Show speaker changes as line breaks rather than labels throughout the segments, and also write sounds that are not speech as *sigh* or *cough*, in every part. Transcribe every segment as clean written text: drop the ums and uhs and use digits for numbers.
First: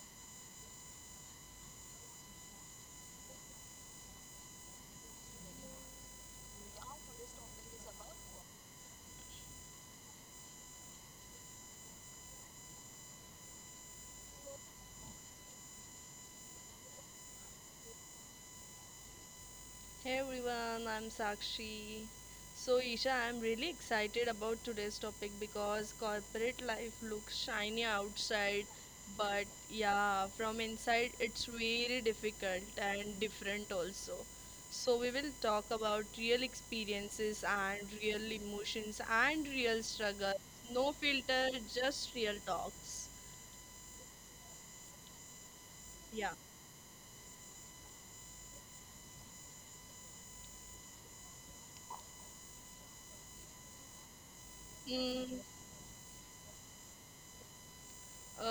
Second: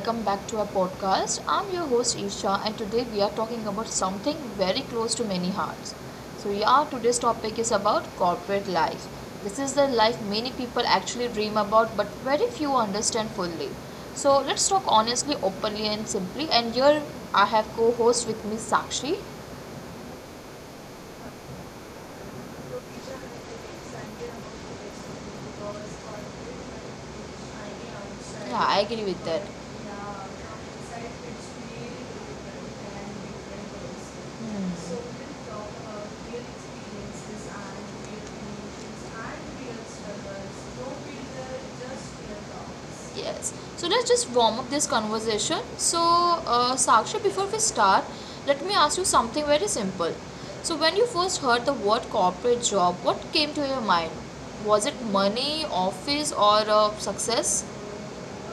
welcome back to our podcast. I'm your host Isha and today we are talking about something very close to many hearts. Today's topic is about corporate life. This is the life many people actually dream about but very few understand fully. So let's talk honestly, openly and simply, and here I have co-host with me Sakshi.
Hey everyone, I'm Sakshi. So, Isha, I'm really excited about today's topic because corporate life looks shiny outside,
Yeah, I agree with that.
but
So
yeah, from inside it's very difficult and different also. So, we will talk about real experiences and real emotions and real struggles. No filter,
no.
just real talks.
Yes. So let's just warm up this conversation.
Yeah.
Saksha, before we start, let me ask you something very simple. So, when you first heard the word corporate job, what came to your mind? Was it
Mm.
money, office, or success?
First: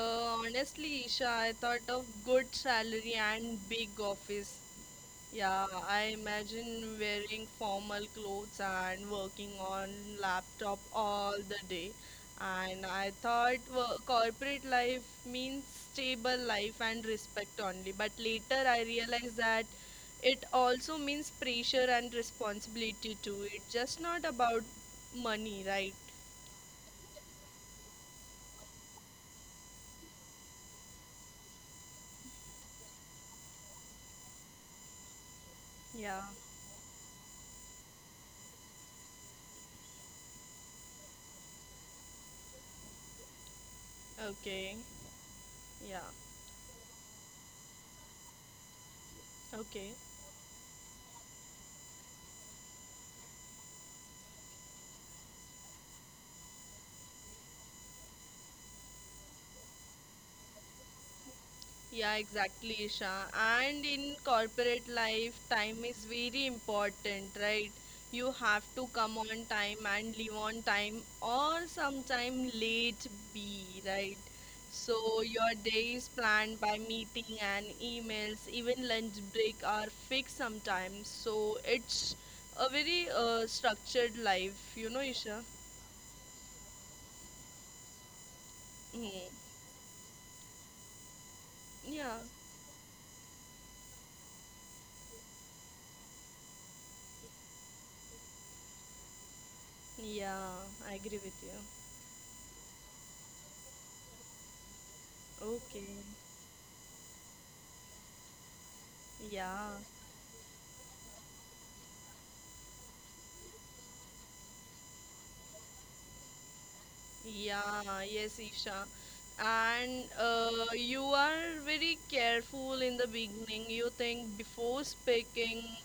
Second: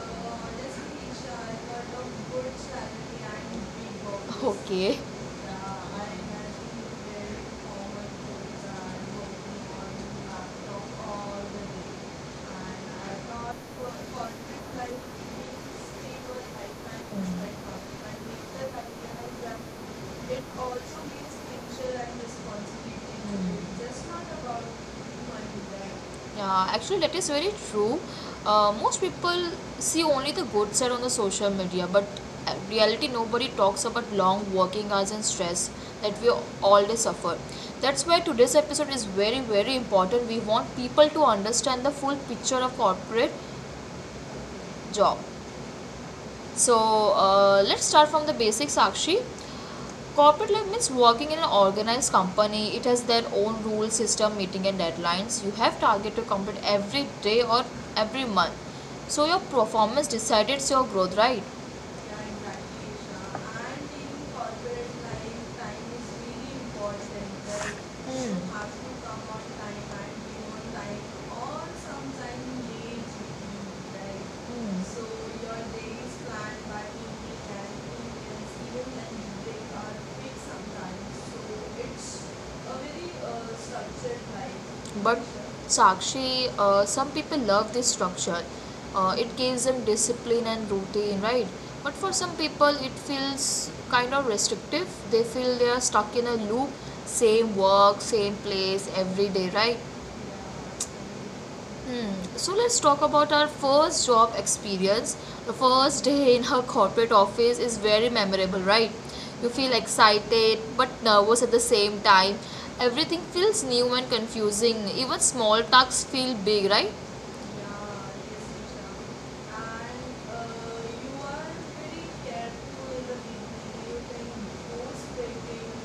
Honestly, Isha, I thought of good salary and big office.
Okay.
Yeah,
I
I
had to
imagine
very
wearing
forward
formal clothes
because
and working
I'm
on laptop all
all
the
the day.
day. And I
I thought
thought
for
corporate
like
life means stable
stable, I
life and
find it's like,
respect only.
I
But
make
later
that I
I realized
realize
that
that
it
also
also
means
means pressure
picture and
and responsibility
responsibility.
too.
Mm. It's
It's just
just not
not
about
about
money
money,
that
right?
yeah, actually, that is very true. Most people see only the good side on the social media, but reality nobody talks about long working hours and stress that
Yeah.
we all day suffer. That's why today's episode is very very important. We want people to understand the full picture of corporate
Okay.
job.
Yeah.
So let's start from the basics, Akshi.
Okay.
Corporate life means working in an organized company. It has their own rule system, meeting and deadlines. You have target to complete every day or every month, so your performance decides your growth, right?
Yeah,
Yeah,
exactly,
exactly. And
Isha. And
in
in corporate
corporate
life,
life,
time
time is
is very
really important.
important, right?
Like, hmm,
You have
have
to
to
come
come on
on time
time
and leave
and on
on
time,
time,
or
or sometime
sometimes late
late be,
even,
right?
right? Hmm. So
So your
your
day
day
is
planned
planned by
by
meeting
meeting
and
and
emails,
meetings,
even
even when
lunch break
they
are
are big
fixed
sometimes.
sometimes.
So
So
it's
it's a
a very
very structured
structured life.
life,
But
Isha.
Sakshi, some people love this structure. Uh,
Hmm.
it gives them discipline and routine, right? But for
Yeah,
some people it feels kind of restrictive. They feel they are stuck in a loop, same work same place every day, right?
yeah, I agree with you.
Hmm. So let's talk about our first job experience. The
Okay,
first day in her corporate office is very memorable, right? You feel
yeah.
excited but nervous at the same time. Everything feels new and confusing. Even small tasks feel big, right? Yeah,
Yeah, yes, Isha.
yes.
And
And
you
you are
are very
very
careful
careful
in
in
the
the
beginning.
beginning.
You
You can
think before
post
speaking,
dating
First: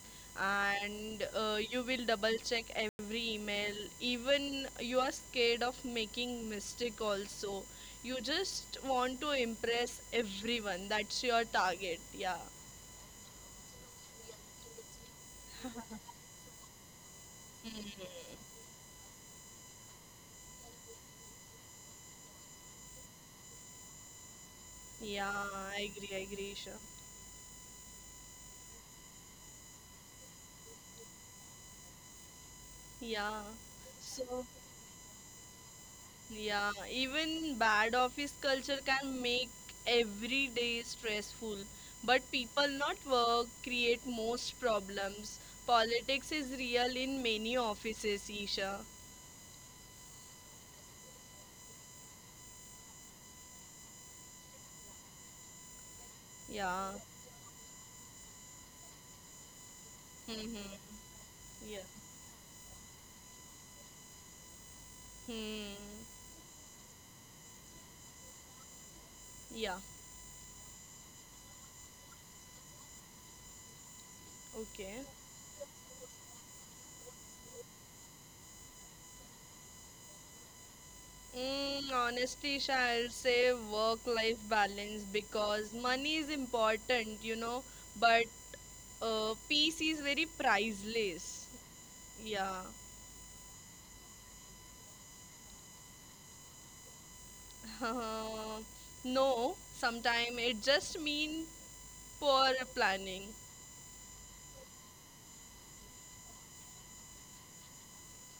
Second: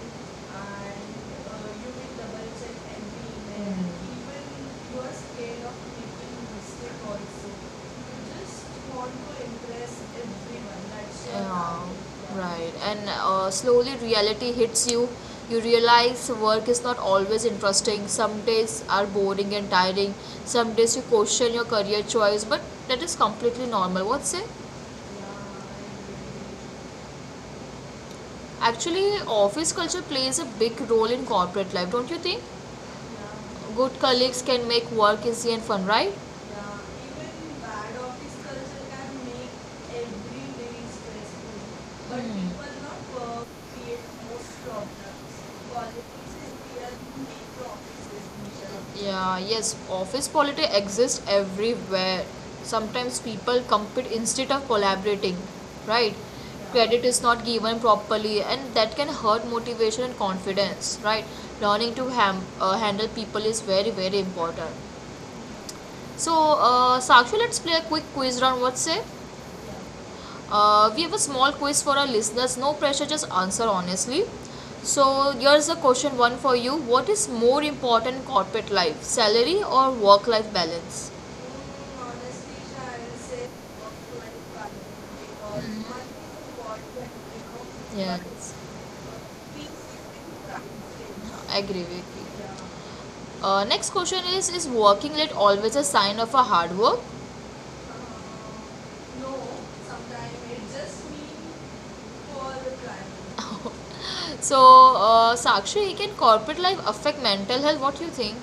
and
and you
you
will
will
double
double
check
check
every
every
email.
email. Hmm. Even
Even you
you
are
are
scared
scared of
of
making
making mistake
mistake,
also. You
just
just
want
want to
to
impress
impress everyone.
everyone. That's
Yeah.
your target. Yeah.
Yeah, right. And slowly reality hits you. You realize work is not always interesting.
Mhm.
Some days are boring and tiring, some days you question your career choice, but that is completely normal. What's it? Yeah.
Yeah, I agree, Isha.
Actually, office culture plays a big role in corporate life, don't you think?
Yeah.
Yeah. Good colleagues
So,
can make work easy and fun, right?
yeah,
Yeah.
even
Even
bad
bad
office
office
culture
culture can
can make
make every
every
day
day stressful.
stressful. But
But
hmm,
people
people
not
not
work
work
create
create
most
most
problems.
problems.
Politics
Politics
is
is there
real in
to
many
make the
offices,
offices
Isha.
miserable. Yeah, yes, office politics exist everywhere. Sometimes people compete instead of collaborating, right?
Yeah.
Credit is not given properly and that can hurt motivation and confidence,
Mm-hmm.
right?
Yeah.
Learning to handle people is very very important.
Hmm.
So Sakshi, let's play a quick quiz round. What's it?
Yeah.
We have a small quiz for our listeners. No pressure, just answer honestly.
Okay.
So here's the question one for you. What is more important in corporate life, salary or work-life balance?
Honestly, Isha, I'll say work-life balance because money is important,
Yeah,
but peace is very priceless.
I agree with
Yeah.
you. Next question is working late always a sign of a hard work?
*laughs*
Uh,
Uh,
no,
no,
sometimes
sometime
it
it just
just me
mean
for
poor
replying.
planning.
*laughs* So, Sakshi, can corporate life affect mental health? What do you think?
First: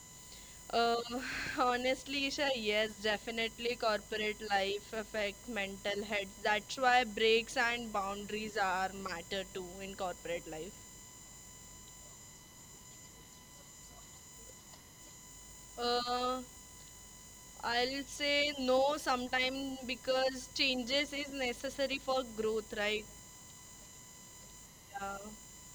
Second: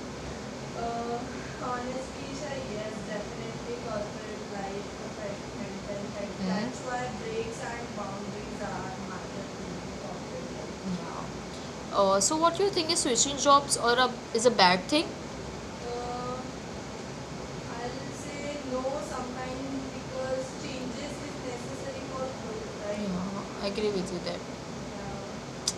Uh,
Uh,
*laughs* Honestly,
honestly,
Isha,
sir,
yes,
yes, definitely
definitely corporate
corporate life
life
affect
affect mental
mental
health.
health. Hmm?
That's
That's why
why breaks
breaks and
and boundaries
boundaries are
are
matter
matter
to
too
me in
in
corporate
corporate life.
life. Yeah. So, what do you think, is switching jobs or a, is a bad thing? Uh,
Uh,
I
I'll
will say
say
no
no
sometimes
sometime
because
because
changes
changes is
is necessary
necessary
for
for growth,
growth, right?
right?
Yeah, I agree with you there.
Yeah.
Yeah.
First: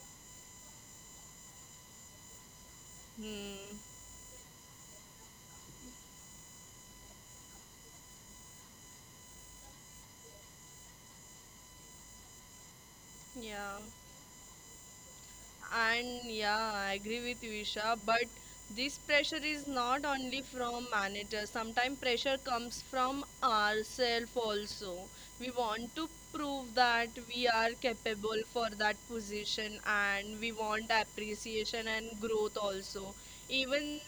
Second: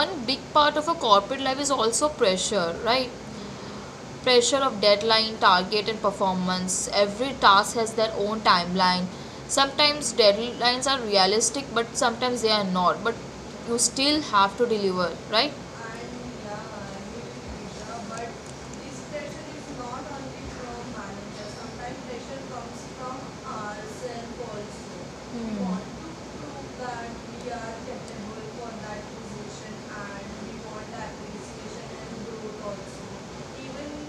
One big part of a corporate life is also pressure, right?
Hmm.
Pressure of deadline, target, and performance. Every task has their own timeline. Sometimes deadlines are realistic, but sometimes they are not. But
Yeah.
you still have to deliver, right?
And
Yeah.
yeah, I agree with you, Isha. But this pressure is not only from
Sometimes
managers. Sometimes pressure
pressure comes
comes
from
from ourselves
ourselves also.
also.
Hmm.
We
We want
want
to
to
prove
prove
that
that we
we
are
are
capable
capable for
for that
that position,
position,
and
and
we
we
want
want
that participation
appreciation
and
and growth
growth also.
also.
Even
Even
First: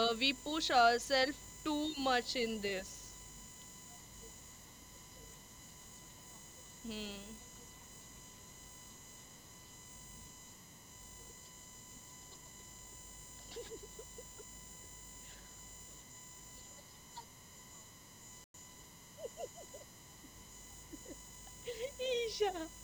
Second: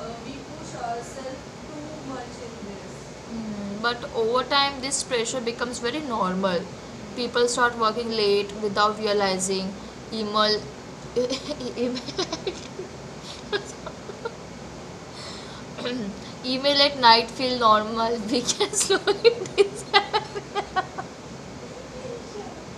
we
we
push
push
ourselves
ourselves too
too
much
much
in
in
this.
this.
Mm, but over time, this pressure becomes very normal.
Hmm.
People start working late without realizing. Email, *laughs* email, *clears throat* email at night feel normal. *laughs* We can
*laughs* Isha
slowly. *laughs*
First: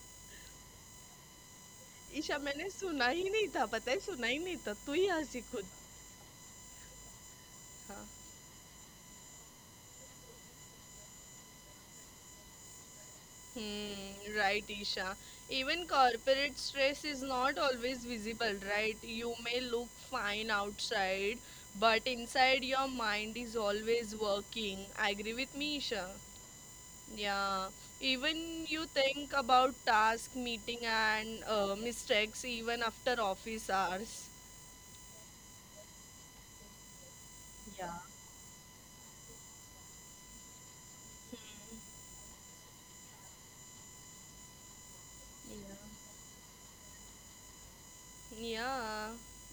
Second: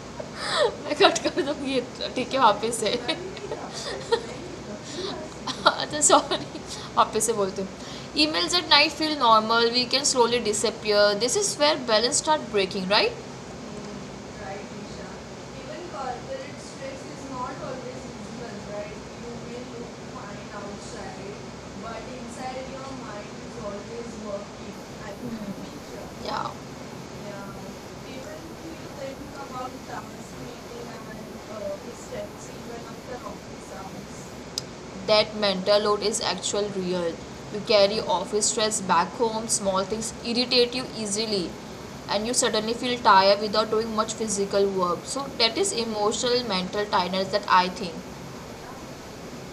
*laughs* मैं cut कर दूंगी, ठीक
ईशा
है
मैंने
वापस से
सुना ही नहीं
*laughs*
था पता है सुना ही नहीं था तू ही हंसी खुद.
अच्छा सॉरी, वापस से बोलती हूँ. Emails at night feel normal, we can slowly disappear. This is where balance start breaking, right?
Hmm, right,
Right, Isha.
Isha.
Even
Even corporate
corporate
stress
stress
is
is
not
not
always
always
visible,
visible,
right?
right?
You
You
may
may
look
look
fine
fine outside,
outside, but
but
inside
inside
your
your mind
mind is
is
always
always working.
working.
I
Agree with
think,
me, Isha?
Isha. Yeah. Yeah.
Yeah.
Even
Even
we
you think
think about
about
dance
task, meeting,
meeting and
and
the
mistakes
steps even
even
after
after office
office
hours.
hours. That mental load is actual real. You
Yeah.
carry office stress back home, small things irritate you easily, and you suddenly feel tired without doing much physical work. So that is
Yeah.
emotional mental tiredness, that I think.
Yeah,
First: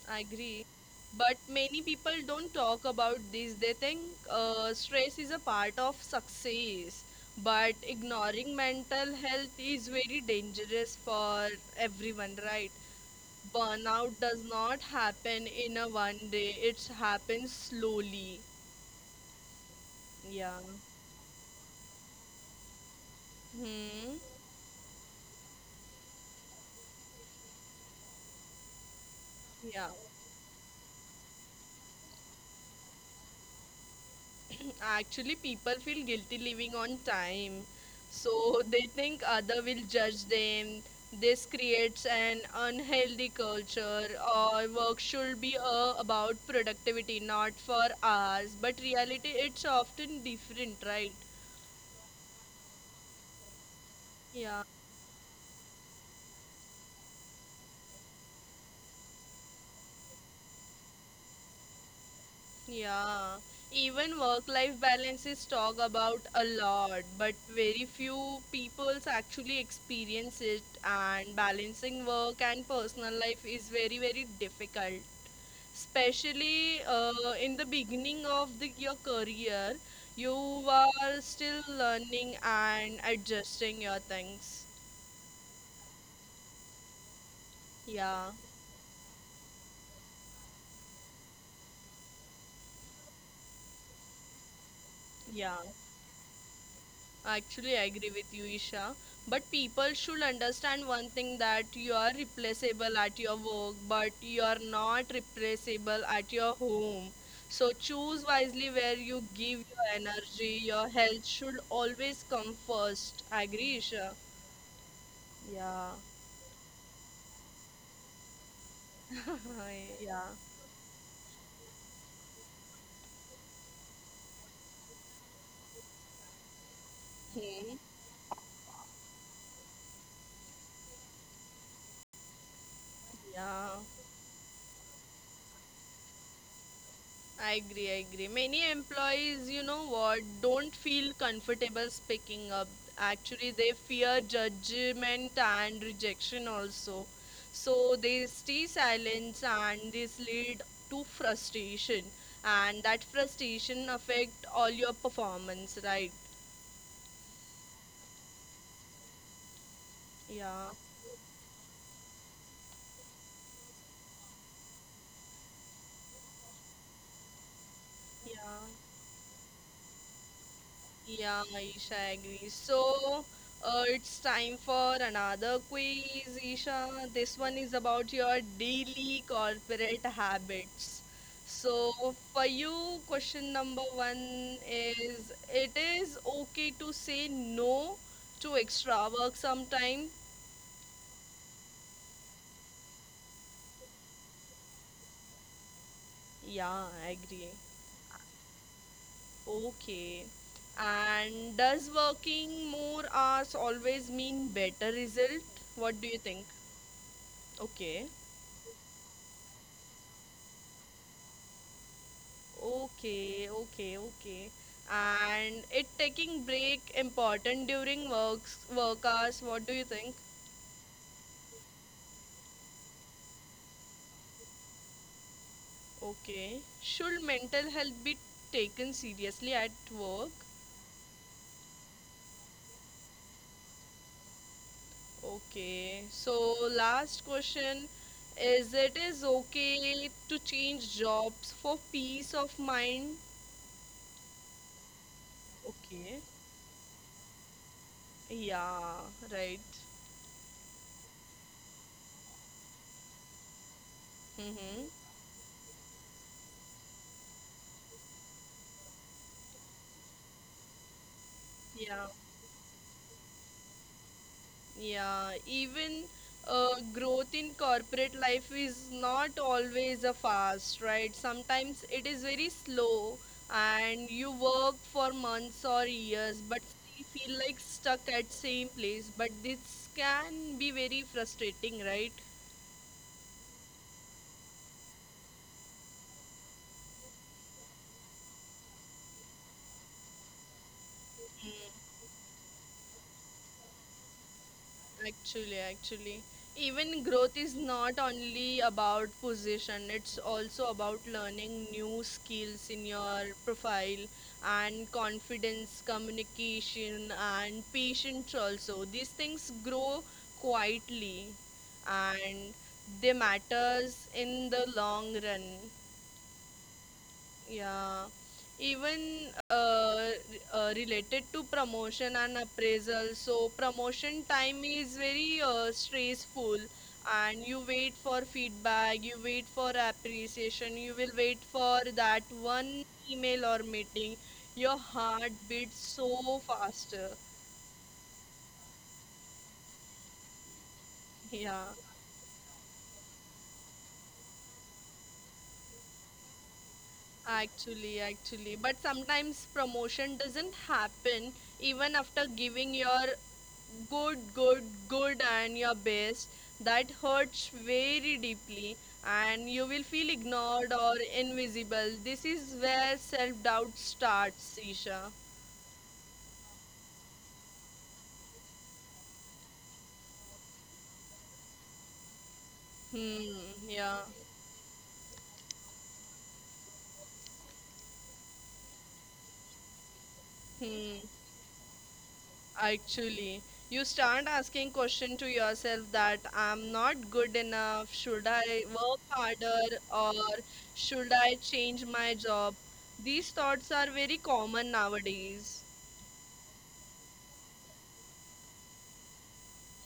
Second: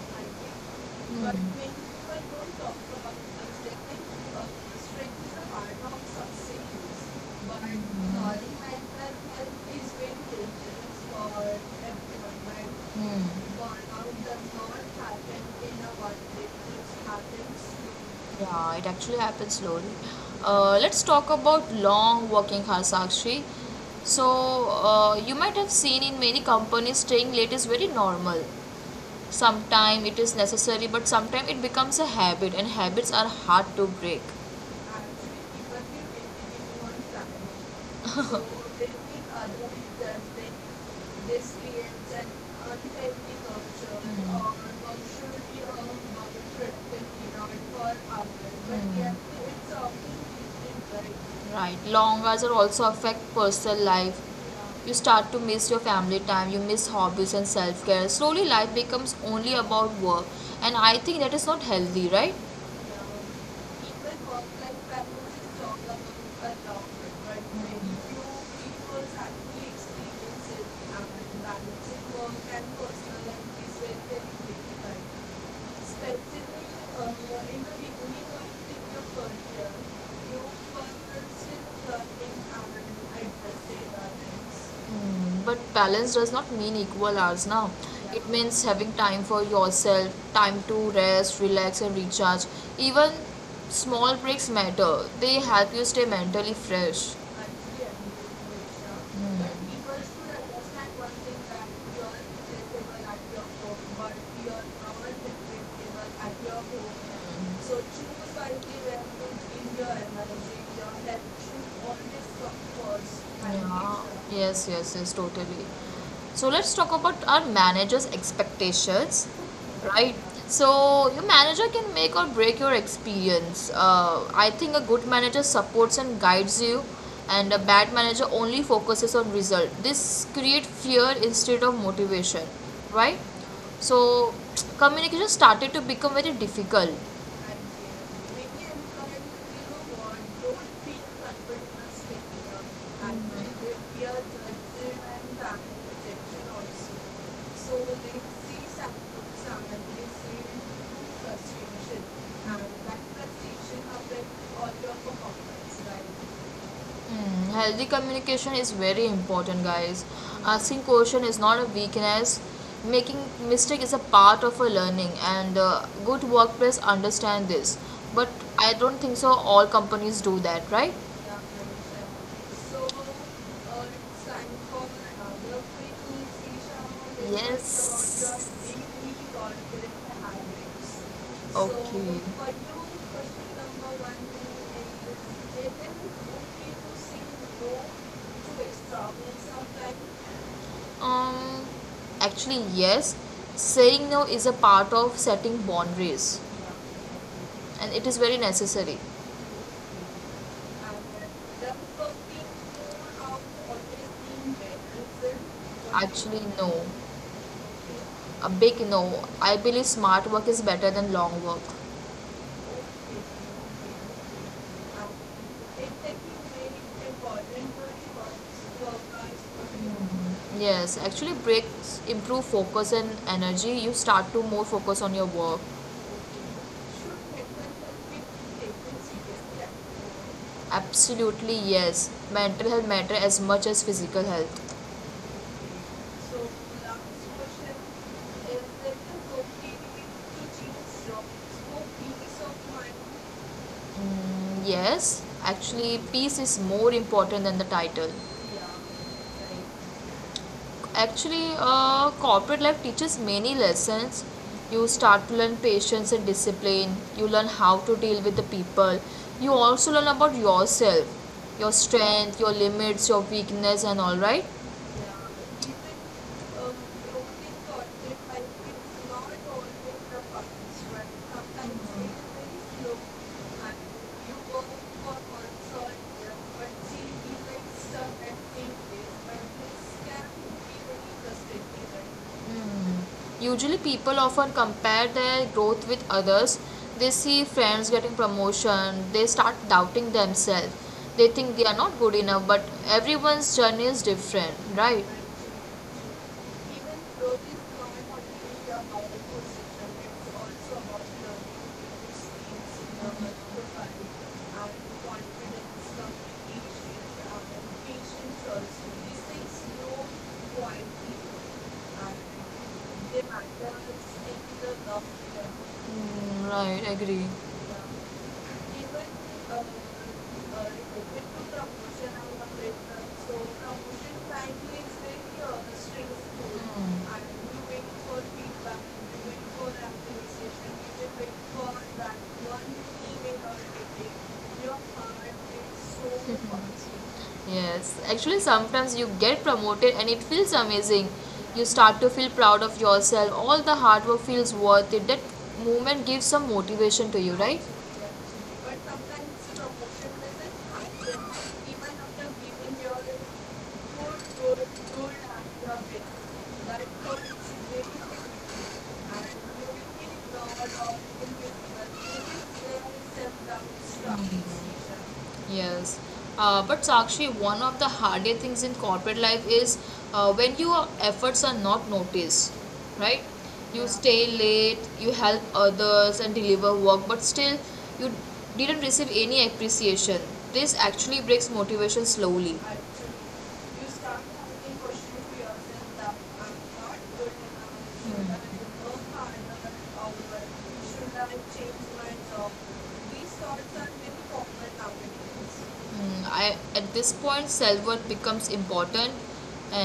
I agree. But many people don't talk about this. They think stress is a part of success. But ignoring mental health is very dangerous for everyone, right?
Hmm.
Burnout does not happen in a one day, it happens slowly.
Yeah, it actually happens slowly.
Yeah.
Let's talk about long working hours, Sakshi.
Hmm.
So you might have seen in many companies staying late is very normal.
Yeah.
Sometimes it is necessary, but sometimes it becomes a habit, and habits are hard to break.
*clears throat* Actually, people feel guilty living on time.
*laughs* So
So
they
they think
think
other will
otherwise that
judge
they,
them. This
this
creates
an
an unhealthy
unhealthy culture,
culture,
mm, or
or work should be
culturally or
about
malnutrition,
productivity,
you know,
not for
for
hours.
others. But
But
mm, yet
reality, it's
it's often
often different,
treated
right?
like, right. Long hours are also affect personal life,
Yeah.
yeah. You start to miss your family time, you miss hobbies and self care. Slowly, life becomes only about work, and I think that is not healthy, right? In
Yeah, even work-life balance is talked about a lot, but very few peoples actually experience it, and balancing work and personal life is very, very difficult. Especially
the
in
beginning
the
of your
beginning of your
career,
career,
you
you are
were still
still learning
learning
and
how.
adjusting your things.
Mm, but balance does not mean equal hours now. It
Yeah,
means having time for yourself, time to rest, relax, and recharge. Even small breaks matter, they
yeah.
help you stay mentally fresh
Actually, I agree with you, Isha. But people should understand one thing that you are replaceable at your work, but you are not replaceable
at
at
your
your
home.
home.
Mm-hmm. So
So choose
choose
wisely
something
where
that
you
could
give
give
your
your energy,
energy.
your
Your
that
health should
should always
always
come
come
first.
first. I
Yeah.
agree, Isha.
So, yes, yes, yes, totally.
Yeah.
So let's talk about our manager's expectations,
*laughs*
right?
Yeah.
So your manager can make or break your experience. I think a good manager supports and guides you, and a bad manager only focuses on result. This create fear instead of motivation, right?
Yeah.
So communication started to become very difficult.
I agree, I agree. Many employees, you know what, don't feel comfortable speaking up. Actually, they fear judgment and rejection also. So they stay silent and this lead to frustration.
Frustration, and
And
that
that
frustration
frustration affect
affects
all
all
your
your
performance,
performance, right?
right?
Mm, healthy communication is very important, guys.
Yeah,
Asking question is not a weakness. Making mistake is a part of a learning, and good workplace understand this. But
yeah.
I don't think so, all companies do that, right?
Yeah, Isha agrees. So, it's time for another quiz, Isha. This one is about your
Yes.
daily corporate habits. So,
Okay. So,
for you, question number one is, it
okay,
is okay to say
no.
no to extra work sometime?
Um, actually, yes. Saying no is a part of setting boundaries,
Yeah, I agree.
and it is very necessary.
Okay. And does working more hours always mean better result? What do you
Actually,
think?
no.
Okay.
A big no. I believe smart work is better than long work.
Okay, okay, okay. And it taking break important during work hours. What do you think?
Yes, actually breaks improve focus and energy. You start to more focus on your work.
Okay. Should mental health be taken seriously at work?
Absolutely yes. Mental health matter as much as physical health.
Okay. So
So
last
last question
question
is
is, it
that the
is okay to
cocaine to
change
smoke
jobs for peace
peace of
of
mind.
mind?
Mm, yes, actually,
Okay.
peace is more important than the title. Yeah.
Yeah, right.
Right. Actually, corporate life teaches many lessons. You
Mm-hmm.
start to learn patience and discipline. You learn how to deal with the people. You also learn about yourself, your
Yeah.
strength, your limits, your weakness, and all right.
Yeah, even growth in corporate life is not always a fast, right? Sometimes it is very slow and you work for months or years but still feel like stuck at same place. But this can be very frustrating, right?
Hmm. Usually, people often compare their growth with others. They see friends getting promotion, they start doubting themselves, they think they are not good enough, but everyone's journey is different, right?
Actually, even growth is not only about position, it's also about learning new skills in your profile and confidence, communication, and patience also. These things grow quietly and they matters in the long run.
Mm, right, agree.
Yeah, even
uh,
related
uh,
to promotion and appraisal. So
so
promotion time is very
uh,
stressful, and you
hmm,
wait for feedback, you wait for appreciation, you will wait for that one email or meeting. Your heart beats so faster.
so yes, actually, sometimes you get promoted and it feels amazing.
Yeah.
You start to feel proud of yourself. All the hard work feels worth it. That movement gives some motivation to you, right?
Actually, but
But sometimes
sometimes
promotion
promotion doesn't
doesn't
happen
happen
even
even
after
after
giving
giving your
your good,
good,
good,
good
good and
and
your
love
best.
it. Really,
That
and you will
hurts very deeply, and you will feel
feel
ignored
proud
or invisible.
of individual.
This is where self doubt
Self doubt.
starts, Isha.
Yes. But Sakshi, one of the hardest things in corporate life is when your efforts are not noticed, right?
Hmm,
You, yeah,
yeah.
stay late, you help others and deliver work, but still you didn't receive any appreciation. This
Hmm.
actually breaks motivation slowly.
Actually, you start asking question to yourself that I'm not good enough. Should I work harder
Or
or
we shouldn't
should
have
I
exchanged
change my
words, or
job?
these
These thoughts
sorts are
are very
very
common
popular nowadays.
nowadays.
Mm, I, at this point, self worth becomes important,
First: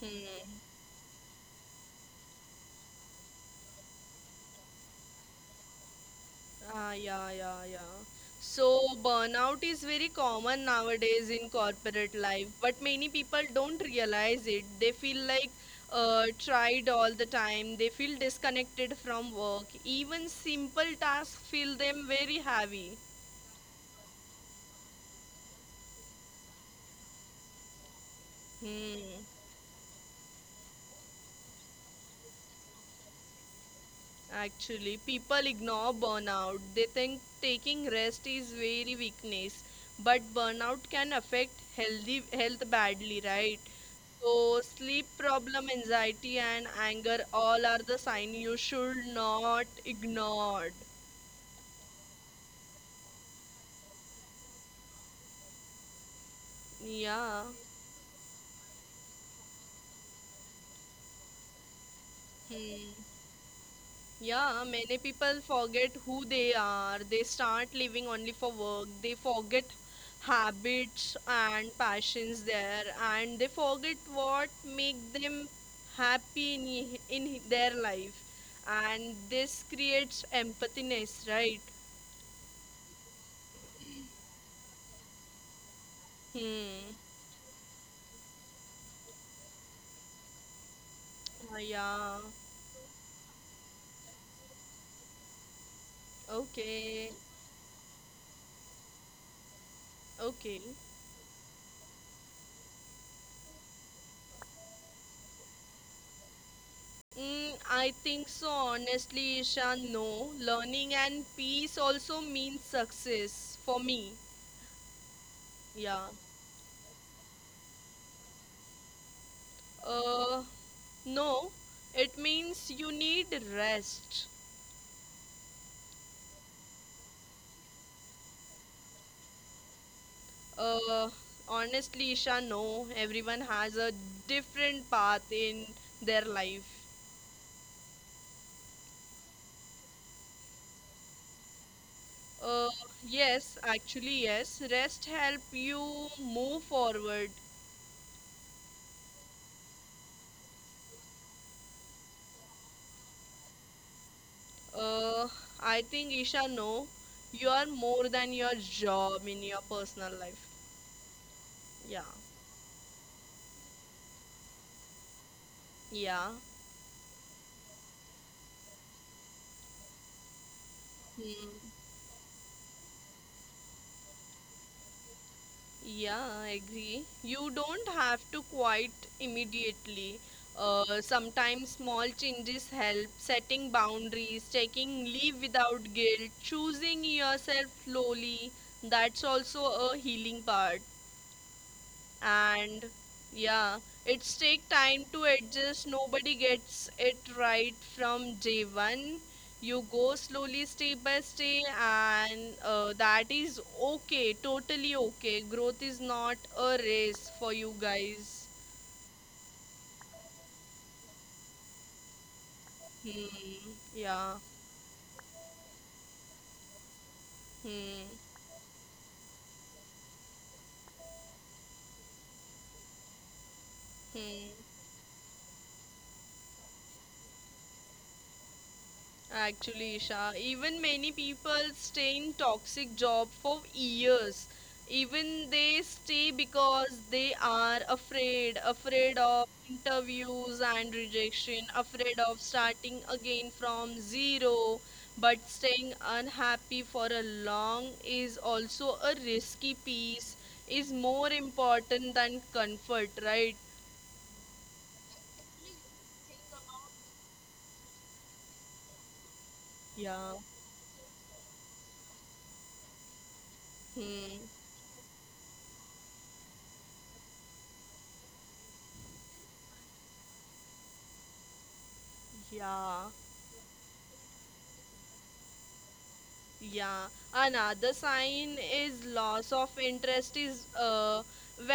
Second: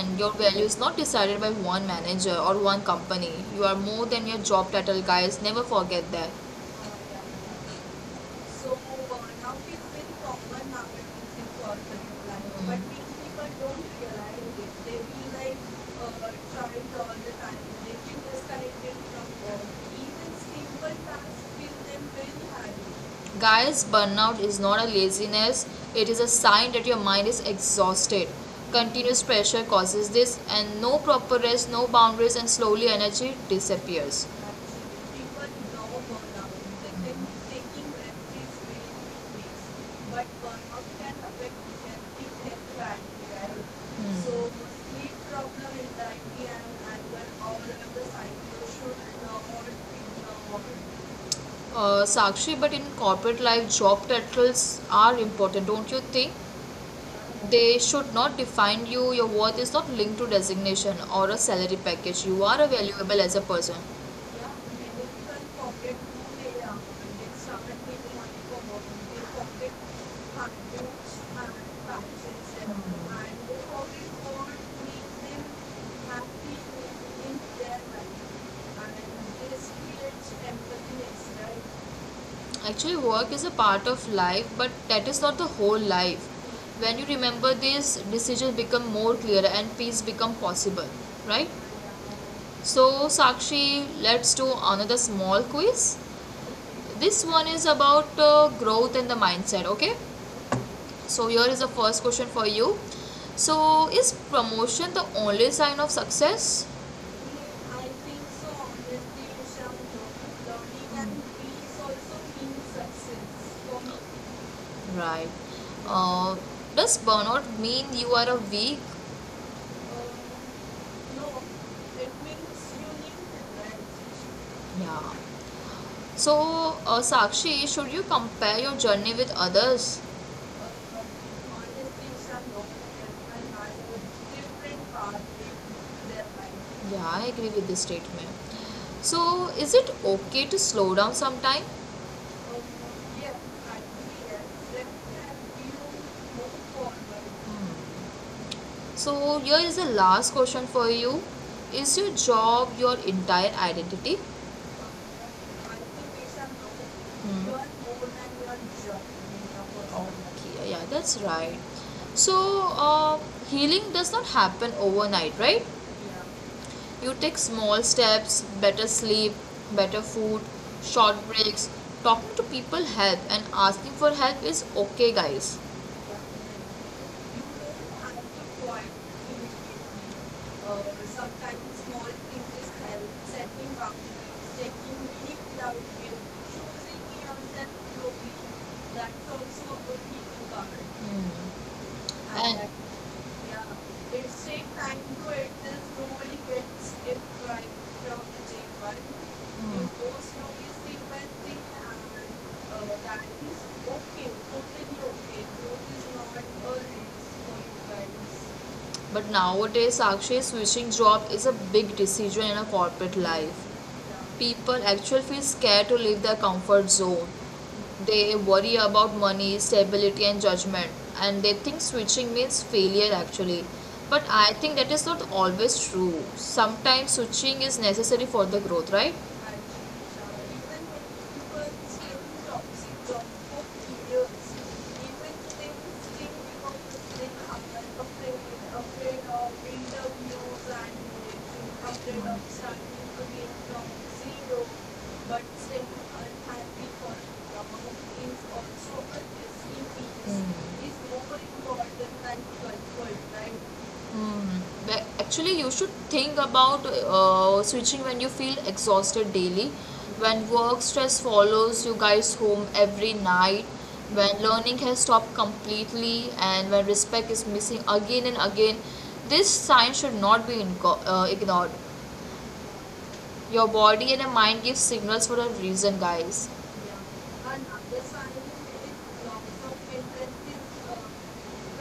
Hmm.
your value is not decided by one manager or one company. You are more than your job title, guys. Never forget that.
Ah, yeah, yeah, yeah.
So
So
now
burnout is
it's
very
very
common
common now that we
nowadays
think
in
corporate
corporate life,
planning,
but
but we
many people
people
don't
don't
realize
realize
it.
it.
They
They
feel
be
like
like trying
tried all
all
the
the time.
time. They
They feel
feel
disconnected
disconnected
from
from
work.
work. Even
Even simple
simple tasks
tasks feel
feel
them
them very
very heavy.
heavy.
Guys, burnout is not a laziness, it is a sign that your mind is exhausted. Continuous
Hmm.
pressure causes this, and no proper rest, no boundaries, and slowly energy disappears.
Actually, people
People know
ignore
burnout,
burnout. They
that then
think
taking
taking
rest
rest is
is very
very
weakness.
weakness, but
But
burnout
burnout can
can affect
affect
healthy
healthy health
health badly,
value, right?
right?
So
So sleep
sleep problem,
problem, anxiety
anxiety and
and
anger,
anger
all
all are
of
the
the
sign you
cycle
should
should not
not
be
ignore.
ignored. Sakshi, but in corporate life, job titles are important, don't you think?
Yeah.
They should not define you. Your worth is not linked to designation or a salary package. You are
Hmm.
valuable as a person. या
Yeah, many
मैंने
people
कल
forget
pocket
who
में ले
they
रहा हूँ
are. They
next
start
summer के
living
लिए
only for
को
work.
बहुत
They forget
pocket pockets
habits
and
and passions
patches
there, and
and
they
वो
forget
पॉकेट और
what make
make them
them happy
happy
in,
in
in their
their
life.
Life
And
and
this
this
creates
creates empathy
empathiness, right?
Right. Actually, work is a part of life, but that is not the whole life.
Hmm.
When you remember this, decisions become more clear and peace become possible, right?
Yeah.
So, Sakshi, let's do another small quiz.
Okay.
This one is about growth and the mindset, okay?
Okay.
So, here is the first question for you. So, is promotion the only sign of success? I
I
think
think so.
so, honestly,
Honestly, Isha, no.
Rishabh,
Learning
learning and
and
peace
peace
also
also means
means success
success for
for
me.
me. Right.
Yeah.
Uh, does burnout mean you are a weak? Uh,
Uh,
no,
no,
it
it
means
means you
you need
need
rest.
rest.
Yeah. So, Sakshi, should you compare your journey with others?
Uh, honestly,
Honestly,
Isha,
some don't,
no, everyone
and
has a
when
different
different paths
path in
in
their
their
life.
life. Yeah, I agree with this statement. So, is it okay to slow down sometime?
Uh, yes, actually, yes, rest help you move forward.
So here is the last question for you. Is your job your entire identity?
Uh, I think, Isha, no, you are more than your job in your personal life.
Okay, yeah, that's right.
Yeah,
So uh, healing does not happen overnight, right?
yeah.
You take small steps, better sleep, better food, short
Hmm.
breaks. Talking to people help and asking for help is okay, guys.
Yeah, I agree. You don't have to quit immediately. Sometimes small changes help, setting boundaries, taking leave without guilt, choosing yourself slowly. That's also a healing part,
Hmm. And
and
yeah,
yeah,
it
it's
takes
take
time
time to
to adjust,
adjust.
nobody
Nobody gets
gets it
it
right
right
from
from
the day
day
one.
one.
You
You
go
go
slowly,
slowly, step
step by
by
step,
step,
and
and
that
that is
is okay,
okay, totally
totally
okay.
okay.
Growth
Growth
is
is not
not a
a
race
risk
for
for
you
you
guys.
guys. But nowadays, Sakshi, switching job is a big decision in a corporate life,
Hmm. Yeah.
people actually feel scared to leave their comfort zone.
Hmm.
They worry about money, stability, and judgment, and they think switching means failure actually. But
Hmm.
I think that is not always true. Sometimes switching is necessary for the growth, right?
Actually, Isha, even many people stay in toxic job for years. Even they stay because they are afraid, afraid of interviews and rejection,
After
afraid
of
of
starting
starting
again
again
from
from
zero,
zero. But
but still
staying unhappy
unhappy
for
for
a
the
long
mom is
is
also
also
a
a risky piece,
SEP.
is
Is
more
more important
important
than
than comfort,
12.9,
right?
but actually, you should think about switching when you feel exhausted daily,
Yeah.
when work stress follows you guys home every night, when
Hmm.
learning has stopped completely, and when respect is missing again and again. This sign should not be ignored.
Yeah.
Your body and your mind give signals for a reason, guys.
Yeah,
Yeah. And
another
understanding
sign
it
is loss
blocks of
of
interest
interest
is
is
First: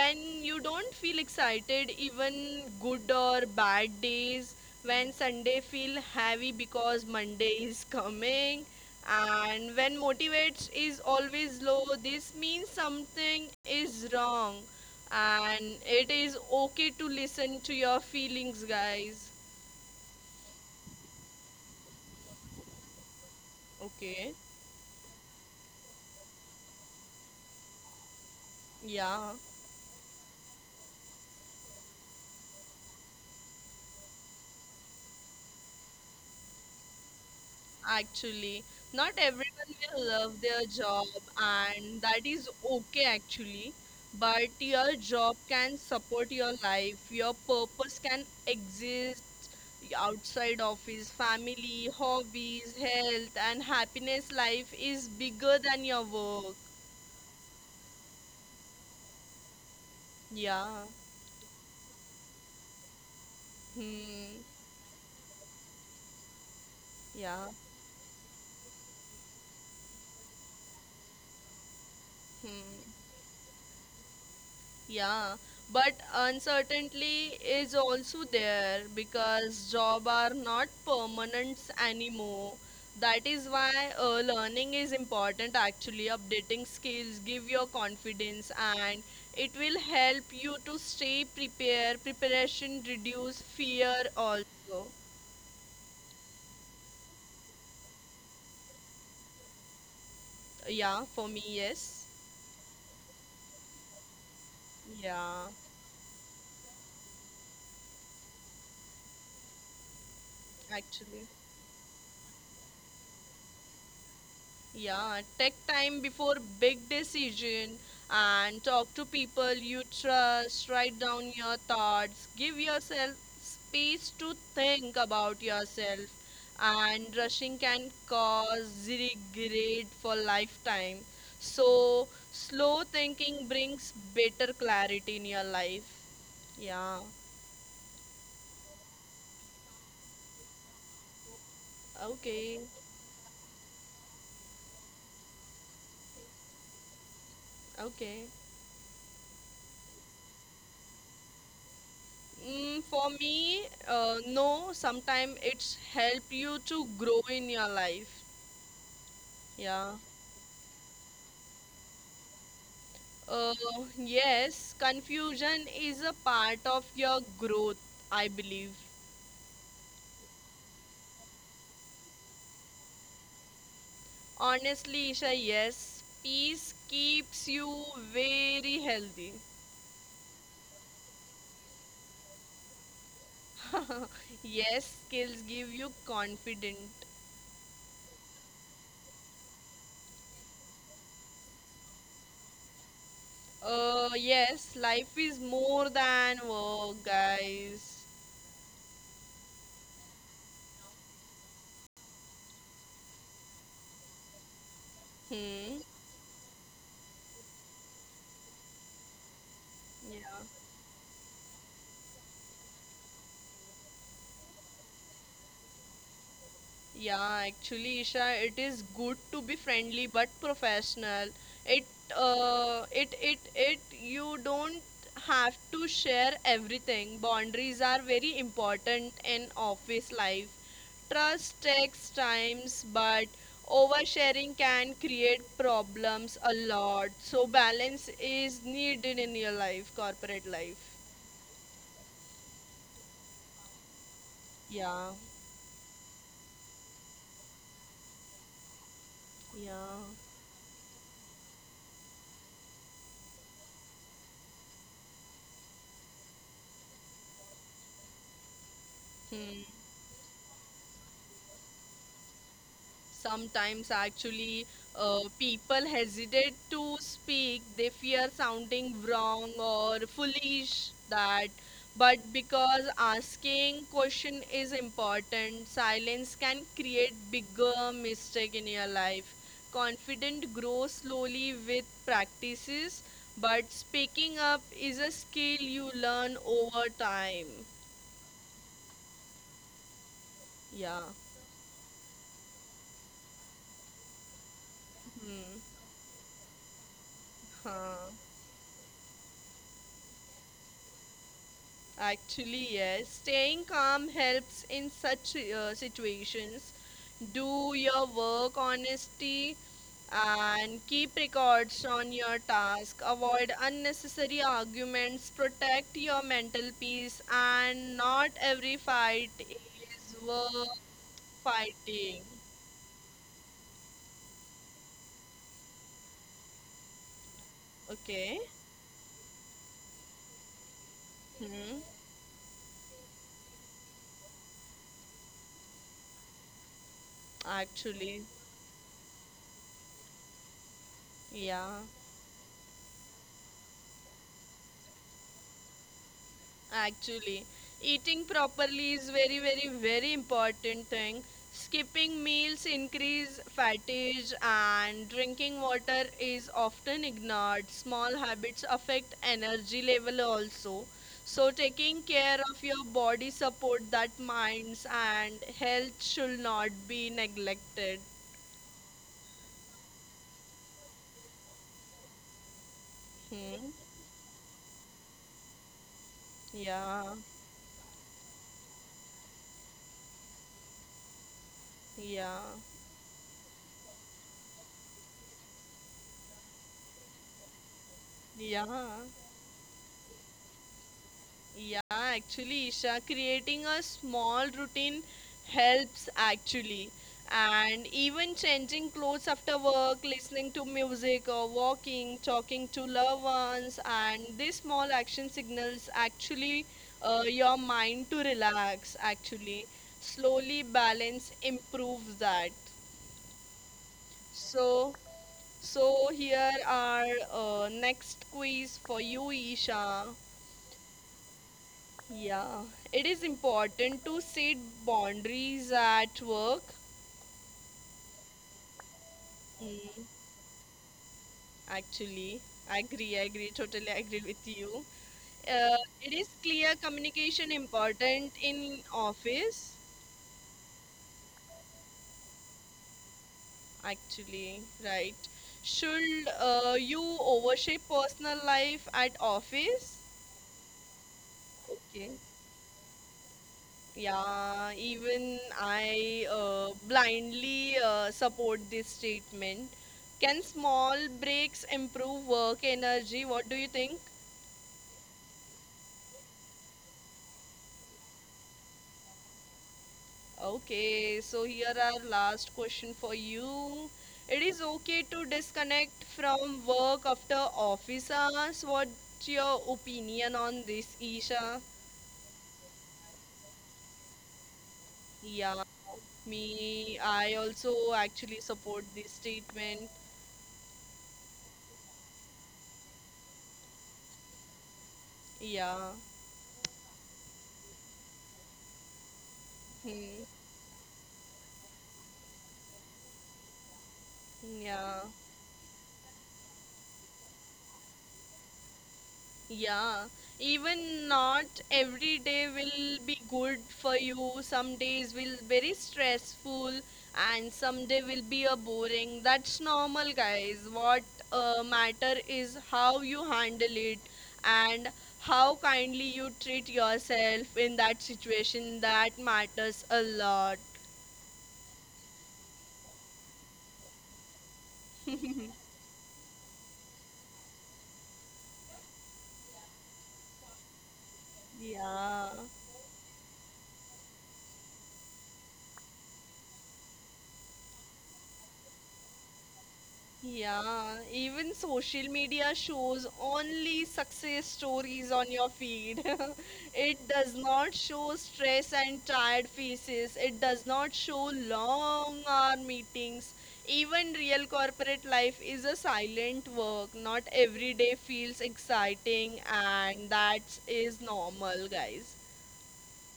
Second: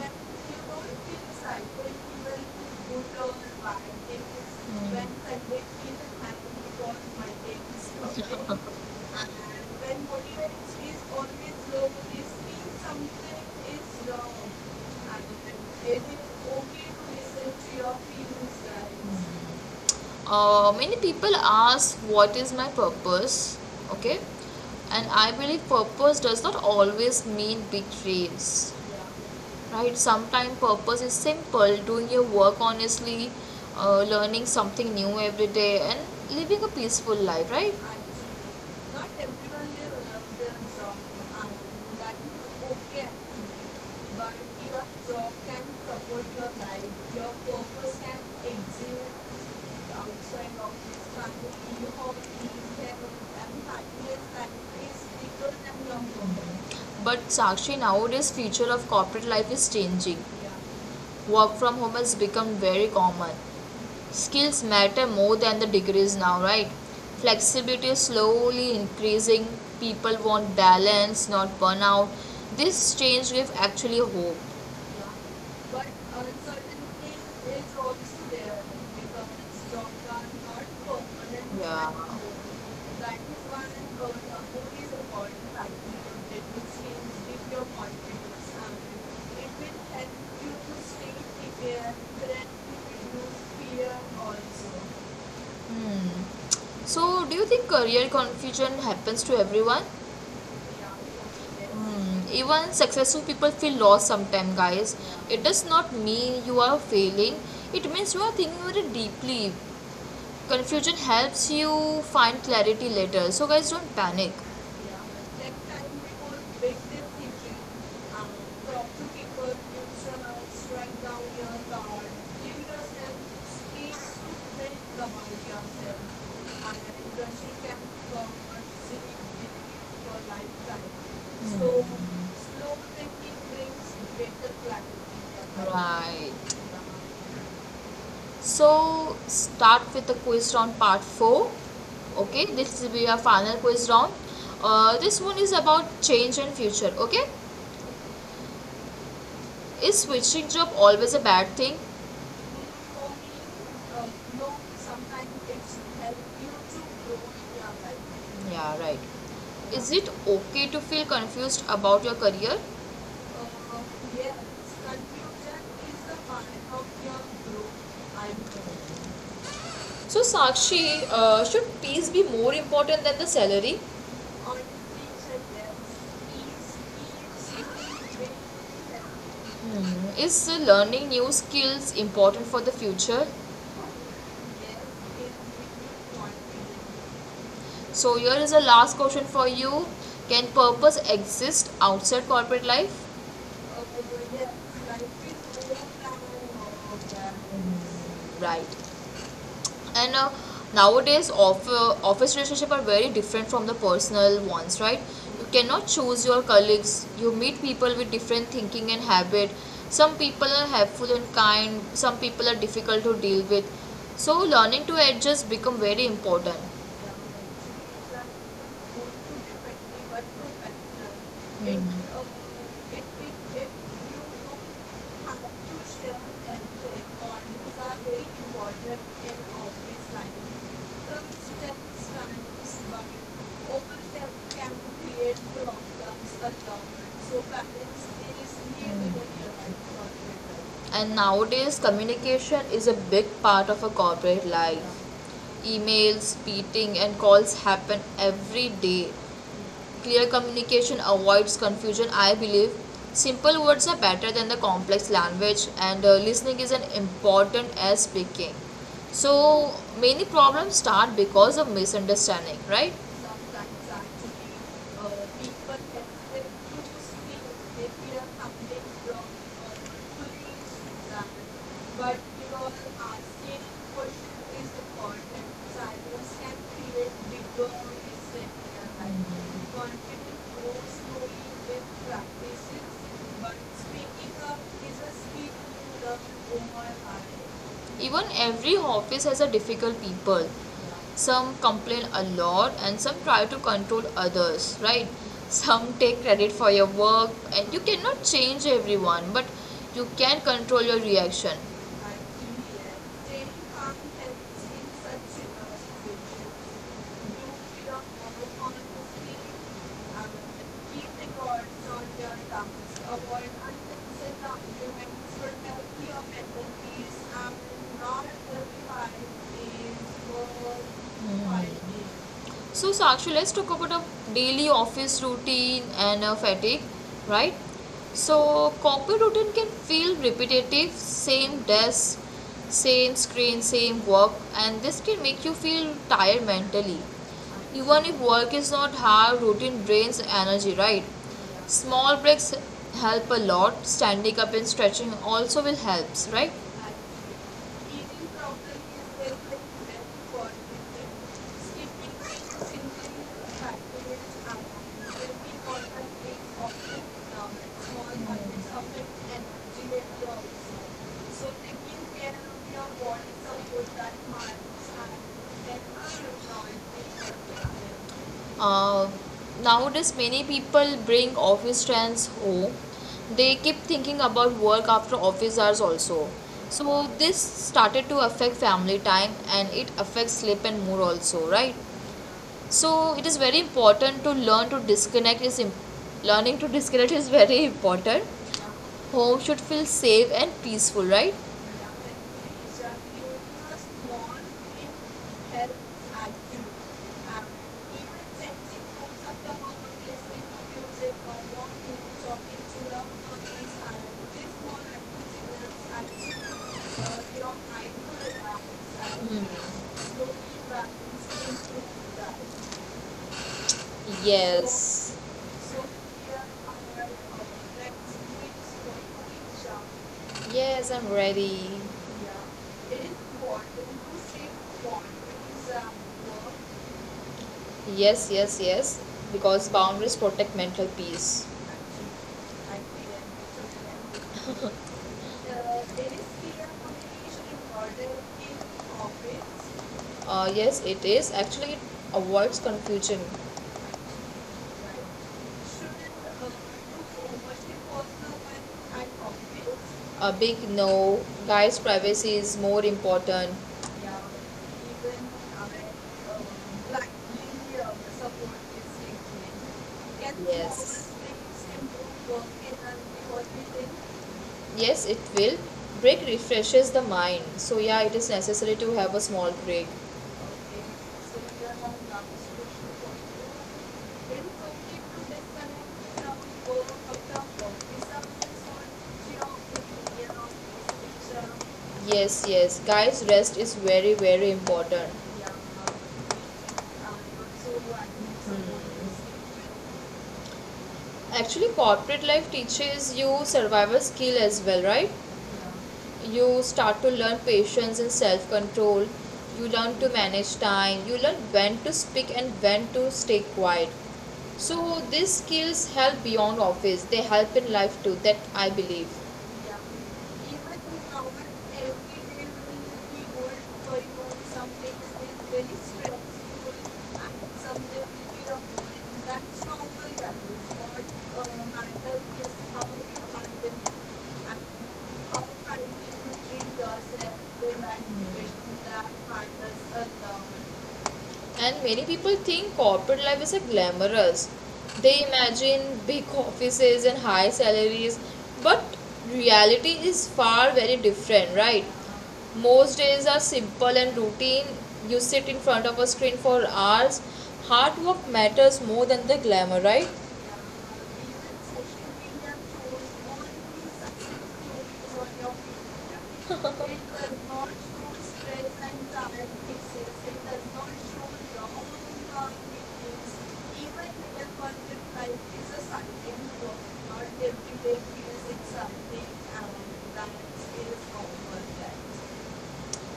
when you
you
don't
don't feel
feel
excited,
cycle,
even
you will
good
put
or
on why it
bad
is
days,
when
when
Sunday
Sunday
feel
feel
happy
heavy
because
because
my
Monday
day is
is *laughs*
perfect.
coming,
And
and
when
when motivates
motivates is
is
always
always low,
low, this
this means
means something
something
is
is
wrong.
wrong,
And
and
it
it
is
is okay
okay to
to
listen
listen to
to your
your
feelings,
feelings,
guys.
guys.
Mm-hmm. Many people ask what is my purpose, okay,
Okay,
and I believe purpose does not always mean big dreams,
yeah.
right? Sometimes purpose is simple doing your work honestly, learning something new every day and living a peaceful life, right?
Actually, not
Not
everyone
everyone
will
will
love
love
their
their job,
job, and
and that
that is
is
okay
okay.
actually.
But
But your
your
job
job can
can support
support
your
your
life,
life,
your
your
purpose
purpose
can
can exist
exist outside
outside of
office,
this family,
family,
your
hobbies,
hobbies,
health, and
and
happiness.
happiness that
Life is
is
bigger
bigger than
than your
your
work.
purpose. But Sakshi, nowadays future of corporate life is changing.
Yeah.
Yeah. Work from home has become very common.
Hmm.
Skills matter more than the degrees now, right?
Yeah.
Flexibility is slowly increasing. People want balance, not burnout. This
Hmm.
change gives actually hope.
Yeah,
Yeah. But
but
uncertainty
uncertainty is
is
also
also there
there
because
because
it's long
job
term,
are not
not permanent.
permanent
Yeah.
anymore.
That
That
is
is
why
why learning
movie
is
is about
important actually.
practical. It
Updating
will
skills
change
give your
your confidence
confidence
and
and it
it
will
will help
help you
you
to
to stay
stay
prepared
prepared.
and
Preparation reduce
reduce
fear
fear also.
also.
Hmm. So, do you think career confusion happens to everyone?
Yeah, for me, yes.
Hmm. Even successful people feel lost sometimes, guys.
Yeah,
It does not mean you are failing, it means you are thinking very deeply, confusion
actually.
helps you find clarity later, so guys don't panic.
Yeah,
Yeah.
take
That
time
time we
before
all break
big
their thinking.
decision
Um,
and
Talk
talk to
to people,
people you
insurance,
trust,
write
write
down
down your
your thought,
thoughts, give
give
yourself
yourself space
space
to
to
think
think
about
about
yourself.
yourself,
And
and
industry
rushing
can
can
cover
cause
significantly
regret for
your lifetime.
lifetime.
Mm. So
So
slow
slow
thinking
thinking
brings
brings better
greater
clarity in your
clarity,
life.
right?
Yeah.
Yeah. So start with the quiz round part 4. Okay,
Okay.
this will be our final quiz round. This one is about change and future. Okay,
Okay.
is switching job always a bad thing?
For
Um,
me,
no,
no.
sometimes
Sometimes it's
it's help
help
you
you
to
to
grow
grow
in
in your
your
life.
life. Yeah, right. Is
Yeah.
it okay to feel confused about your career?
Uh,
Uh, yes,
yes,
confusion
confusion
is
is a
the part
part of
of
your
your
growth. I believe.
growth. So, Sakshi, should peace be more important than the salary? On
Honestly, Isha, yes, peace keeps
is.
you very healthy.
Is learning new skills important for the future?
*laughs* Yes, skills give you confident.
So, here is the last question for you. Can purpose exist outside corporate life?
Yes, life is more than work, guys.
Hmm. Right. And nowadays off, office relationships are very different from the personal ones, right? You
Hmm.
cannot choose your colleagues, you meet people with different thinking and habit, some
Yeah.
people are helpful and kind, some people are difficult to deal with, so learning to adjust become very important.
Yeah, actually, Isha, it is good to be friendly but professional. It it it it you don't have to share everything. Boundaries are very important in office life. Trust takes times, but oversharing can create problems a lot. So balance is needed in your life, corporate life.
And nowadays, communication is a big part of a corporate life.
Yeah,
Emails, beating, and calls happen every day.
yeah.
Clear communication avoids confusion, I believe. Simple words are better than the complex language, and listening is as important as speaking.
Hmm.
So, many problems start because of misunderstanding, right?
Sometimes, actually, people hesitate to speak. They fear sounding wrong or foolish. That, but
But because
because
our asking
asking
push
question is
is the content
important,
silos
silence
can
can create
create bigger
bigger mistake in your
resentment.
life.
Content
Confident
grows
grows
slowly
slowly with
with practices,
practices,
but
but
speaking
speaking up
up
is
is
a
a
skill
skill
you
to learn
learn over
over time.
time.
Even every office has a difficult people.
Yeah.
Some complain a lot and some try to control others, right?
Hmm.
Some take credit for your work and you
Huh.
cannot change everyone, but you can control your reaction.
Actually, yes. Staying calm helps in such situations. Do your work honestly and keep records on your task. Avoid unnecessary arguments. Protect your mental peace. And not every fight is worth
Mm.
fighting.
So, Sakshi, let's talk about a daily office routine and a fatigue, right?
Okay?
So, corporate routine can feel repetitive, same
Hmm.
desk, same screen, same work, and this can make you feel tired mentally. Even if
Actually,
work is not hard, routine drains energy, right?
yeah.
Small breaks help a lot, standing up and stretching also will helps, right?
Actually, eating properly is very very very important thing. Skipping meals increase fatigue and drinking water is often ignored. Small
um,
habits affect energy level also. So
So
taking care of your body support that minds and health should not be neglected.
uh, Nowadays, many people bring office trends home. They
Hmm.
keep thinking about work after office hours also.
Yeah.
So this started to affect family time and it affects sleep and mood also, right?
Yeah.
So it is very important to learning to disconnect is *laughs* very important.
Yeah.
Home should feel safe and peaceful, right?
Yeah, actually, Isha, creating a small routine helps actually. And even changing clothes after work, listening to music, or walking, talking to loved ones, and these small action signals actually your mind to relax, actually. Slowly balance improves that.
Mm.
So,
Yes.
here are next quiz for you, Isha.
Yes, I'm ready.
Yeah, it is important to set boundaries at work.
Yes, yes, yes. Because
Mm,
boundaries protect mental peace.
actually, totally agree with you. Uh, it is clear communication important in office,
Yes, it is. Actually, it avoids confusion.
actually, right? Should you overshare personal life at office?
A big no. Guys'
Okay.
privacy is more important.
Yeah, even I blindly support this statement. Can
Yes.
small
Yes.
breaks
Simple
improve
work
work
in and
energy? What
because
do you
we
think?
didn't. Yes, it will. Break refreshes the mind. So yeah, it is necessary to have a small break. Okay.
Okay, so
So
here
here
our
one last
last
question
question for
for
you.
you.
It
When
is okay
conflict
to
to
disconnect
disconnect from
from
work
work
or
after
from
office
office hours
hours. What's
or
your
job
opinion
career or
on this,
future?
Isha?
Yes, yes. Guys, rest is very, very important. Yeah.
Yeah, me, I
So I think so
also
what.
actually
Hmm.
support this statement.
Say. Actually, corporate life teaches you survival skill as well, right?
Yeah.
You start to learn patience and self control, you learn to
Hmm.
manage time, you learn when to speak and when to stay quiet, so
Yeah.
these skills help beyond office, they help in life too, that I believe.
Yeah,
Even
even
now,
not every
we
day will be
go
good for
going on
you. Some
something
days will very
very stressful
stressful
and
and some day
something
will
we
be a
are
boring. That's
that's normal,
normal,
that
guys.
is
What
what
matter
mental is
is
how
how you handle it and
we
how kindly you treat
treat yourself
yourself in
with that
that
situation
situation.
that,
That matters a lot.
and many people think corporate life is a glamorous. They
*laughs*
imagine big offices and high salaries, but reality is far very different, right?
Yeah.
Most days are simple and routine. You sit in front of a screen for hours. Hard work matters more than the glamour, right?
Yeah, even social media shows only success stories on your feed. *laughs* It does not show stress and tired faces. It does not show long hour meetings. Even real corporate life is a silent work. Not every day feels exciting, and that is normal, guys.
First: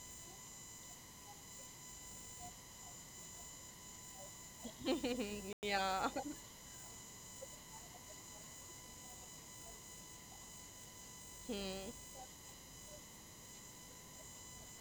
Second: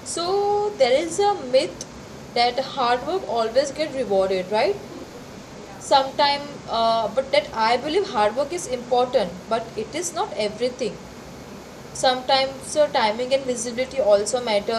So there is a myth that hard work always get rewarded, right?
*laughs* Yeah. *laughs*
Sometime but that I believe hard work is important but it is not everything,
Hmm.
sometimes timing and visibility also matter,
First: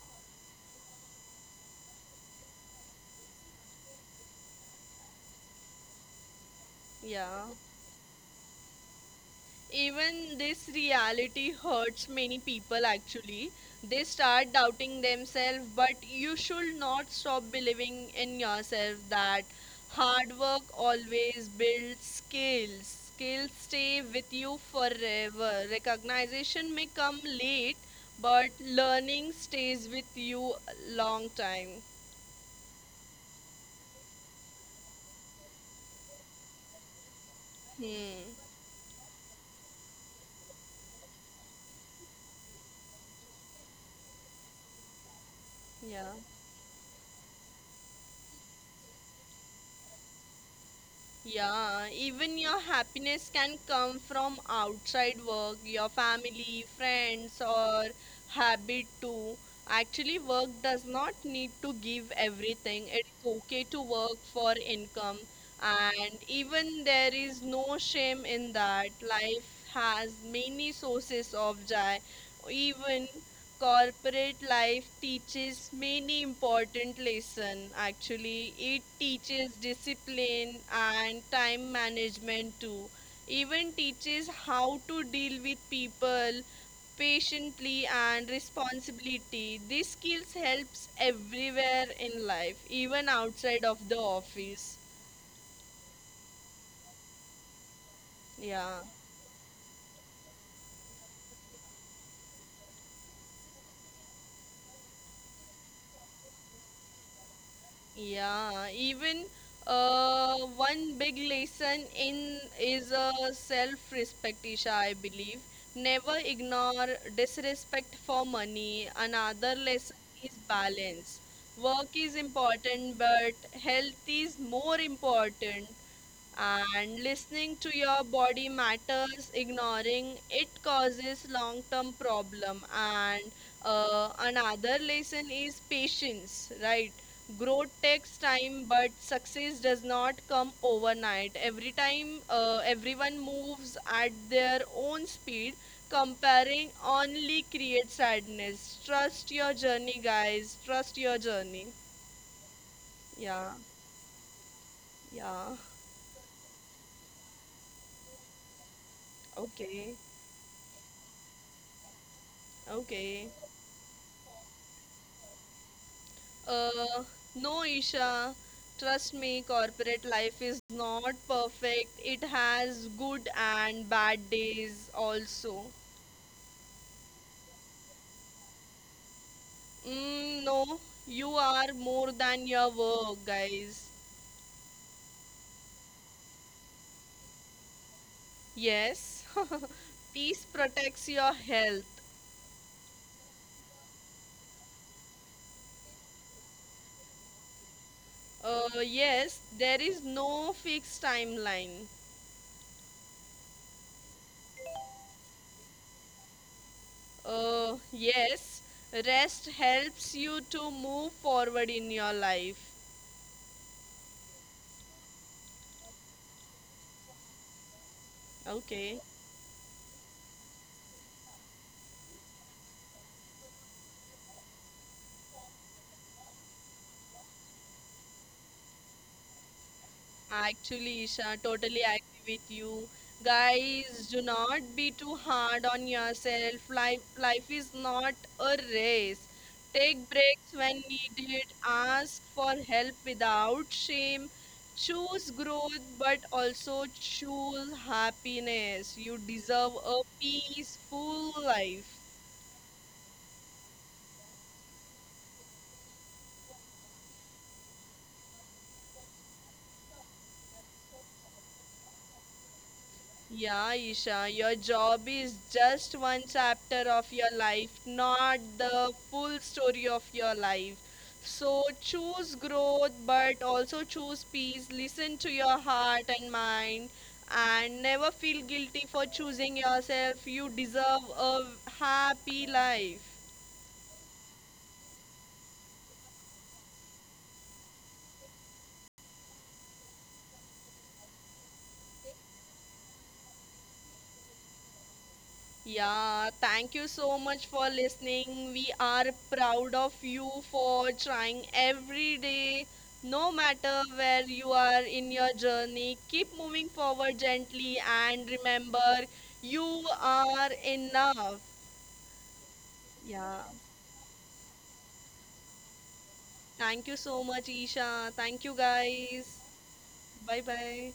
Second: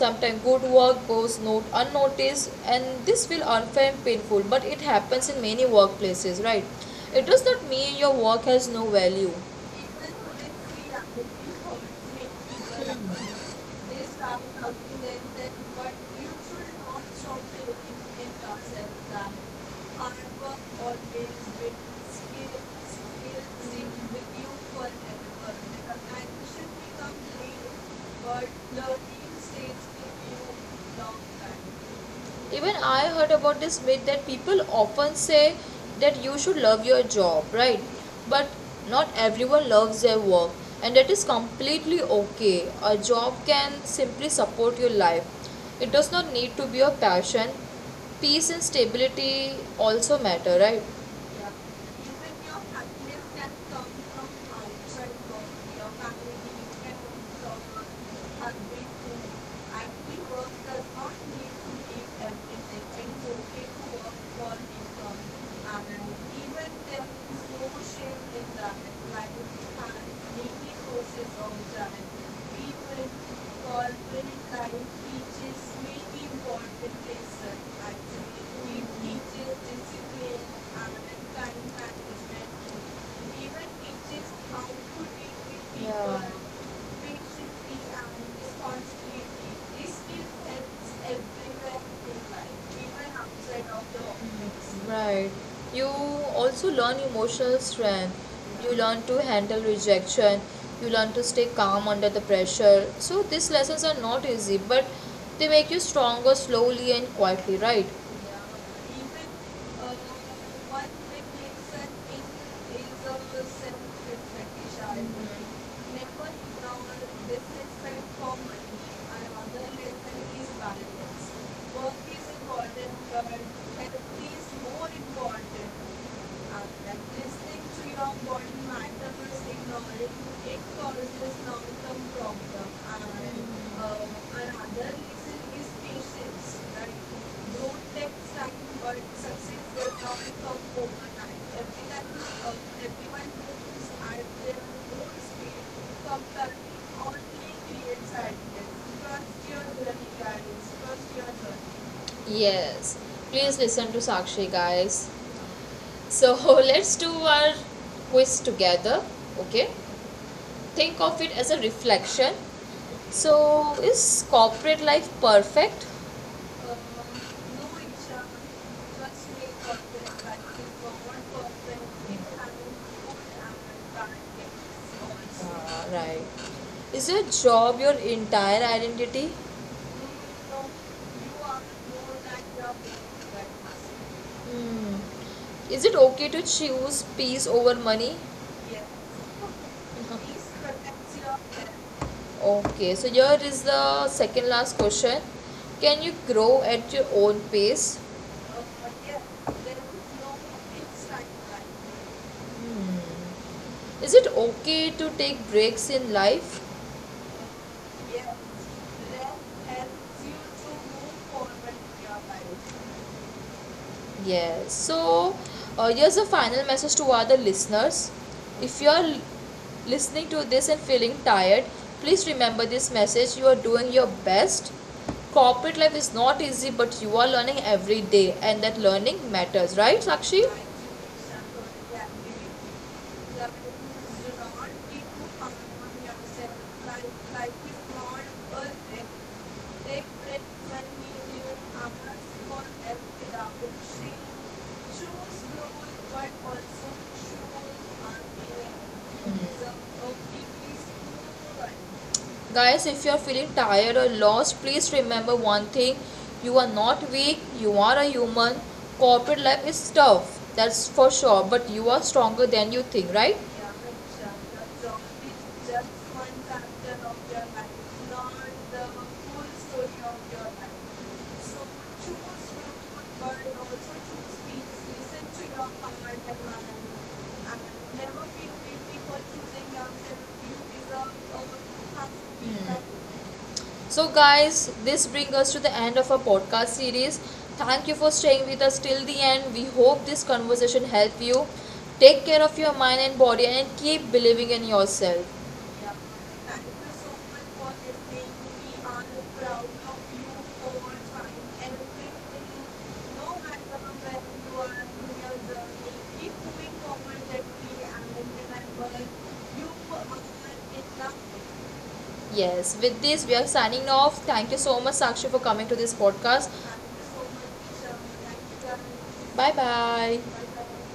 sometimes good work goes not unnoticed and this will unfair and painful but it happens in many workplaces, right? It does
Yeah.
not mean your work has no value,
Even this reality hurts many people actually. They start doubting themselves, but you should not stop believing in yourself that hard work always builds skills. Skills stay with you forever. Recognition may come late,
but
but
learning
learning
stays
stays with
with
you a
you long
long time.
time. Even I heard about this myth that people often say that you should love your job, right?
Hmm.
But not everyone loves their work, and that is completely okay, a job can simply support your life, it
Yeah.
does not need to be your passion. Peace and stability also matter, right?
Yeah, even your happiness can come from outside work, your family, friends, or habit too. Actually, work does not need to give everything. It's okay to work for income and even there is no shame in that. Life has many sources of joy. Even
People Alvin
corporate
Kyle
life
teaches
teaches
many
many
important
important
lessons.
lesson
Actually,
actually.
he
It teaches
teaches discipline,
discipline and
Alvin Kyle
time
management.
management too.
Even
Even teaches
teaches how
how
to
to
deal
deal with
with people. Yeah.
people
Patiently
patiently
and
and
responsibility.
responsibility. These
This skill
skills helps
helps everywhere
everywhere
in
in life,
life, even
even outside
outside of
of the
the
office.
office. Right. You also learn emotional strength, you
Yeah,
learn to handle rejection, you learn to stay calm under the pressure, so these lessons are not easy, but they make you stronger slowly and quietly, right?
yeah.
Yeah.
Even
Even one
one
big
big
lesson
lesson
in
in is
is of
self-respect, Isha,
self-reflection.
I
I would
believe. Never
never
ignore
ignore
disrespect
disrespect
for
for money.
money. Another
Another
lesson
lesson
is
is balance.
balance. Work
Work
is
is important,
important,
but
but
health
health
is
is more
more important important.
important.
After
And
listening
listening to
to
your
your body,
body
matter
matters,
is
ignoring it
it causes
causes long
long-term
term
problem.
problem.
And
And
uh,
another
another
lesson
reason
is
is patience.
patience,
Right?
right? Growth
Growth
takes
takes time,
time, but
but success
success does
does not
not come
come
overnight.
overnight.
Every
Everyone,
time everyone
everyone
moves
moves
at
at their
their own
own
speed,
speed. Comparing
comparing only
only
creates
creates sadness.
sadness. Trust
Trust
your
your
journey,
journey,
guys.
guys.
Trust
Trust
your
your journey.
journey.
Yes.
Yeah,
Please listen to Sakshi, guys.
yeah.
So *laughs* let's do our quiz together. Okay.
Okay,
Think of it as a reflection.
okay.
So is corporate life perfect?
Uh, no, Isha. Trust me, corporate life is not perfect. It has good and bad days also.
Ah, right. Is your job your entire identity?
Mm, no, you are more than your work, guys.
Hmm. Is it okay to choose peace over money? Yes.
Yes, *laughs*
*laughs* Please
peace protects
protect your
your health.
health. Okay, so here is the second last question. Can you grow at your own pace? Uh, yeah,
Yes, there is no
no.
fixed timeline.
Hmm. Is it okay to take breaks in life? Yeah,
Yes,
that
rest helps
helps you
you
to
to
move
move
forward
forward in
in your
your life.
life. Yes. So, here's a final message to other listeners. If you
Okay.
are listening to this and feeling tired, please remember this message. You are doing your best. Corporate life is not easy, but you are learning every day, and that learning matters, right, Sakshi?
Actually, Isha, totally agree with you. Guys, do not be too hard on yourself. Life is not a race. Take breaks when needed. Ask for help without shame. Choose growth, but also choose happiness. You deserve a peaceful
But
life.
mm. Guys, if you are feeling tired or lost, please remember one thing, you are not weak, you are a human. Corporate life is tough, that's for sure, but you are stronger than you think, right? Yeah,
Yeah,
Raksha,
Isha, your
the job
job is
is just
just one
one
chapter
factor of
of your
your life,
life,
not
not
the
the full
full
story
story
of
of
your
your life.
life.
So
So
choose
choose
your
growth,
good work,
but also choose peace. Listen to your heart and mind, and never
never feel
feel guilty
guilty
for
for
choosing
choosing yourself.
yourself. You deserve a
You deserve.
happy
Mm.
life.
So, guys, this brings us to the end of our podcast series. Thank you for staying with us till the end. We hope this conversation helped you. Take care of your mind and body and keep believing in yourself. Yeah.
Yeah,
Thank you
thank you
so
so much
much
for
for listening.
listening. We
We are
are
proud
proud of
of
you
you over
for
time
trying
and
every day.
everything.
No
No matter
matter
when
where you
you are
are in
in
your
your journey,
journey,
keep
keep moving
moving forward
forward
that way
gently
and
and
remember
remember
you
you
are
are
enough.
enough.
Yes, with this, we
Yeah,
are signing off. Thank you so much, Sakshi, for coming to this podcast.
thank you so much, Isha. Thank you, guys.
Bye bye.
Bye bye.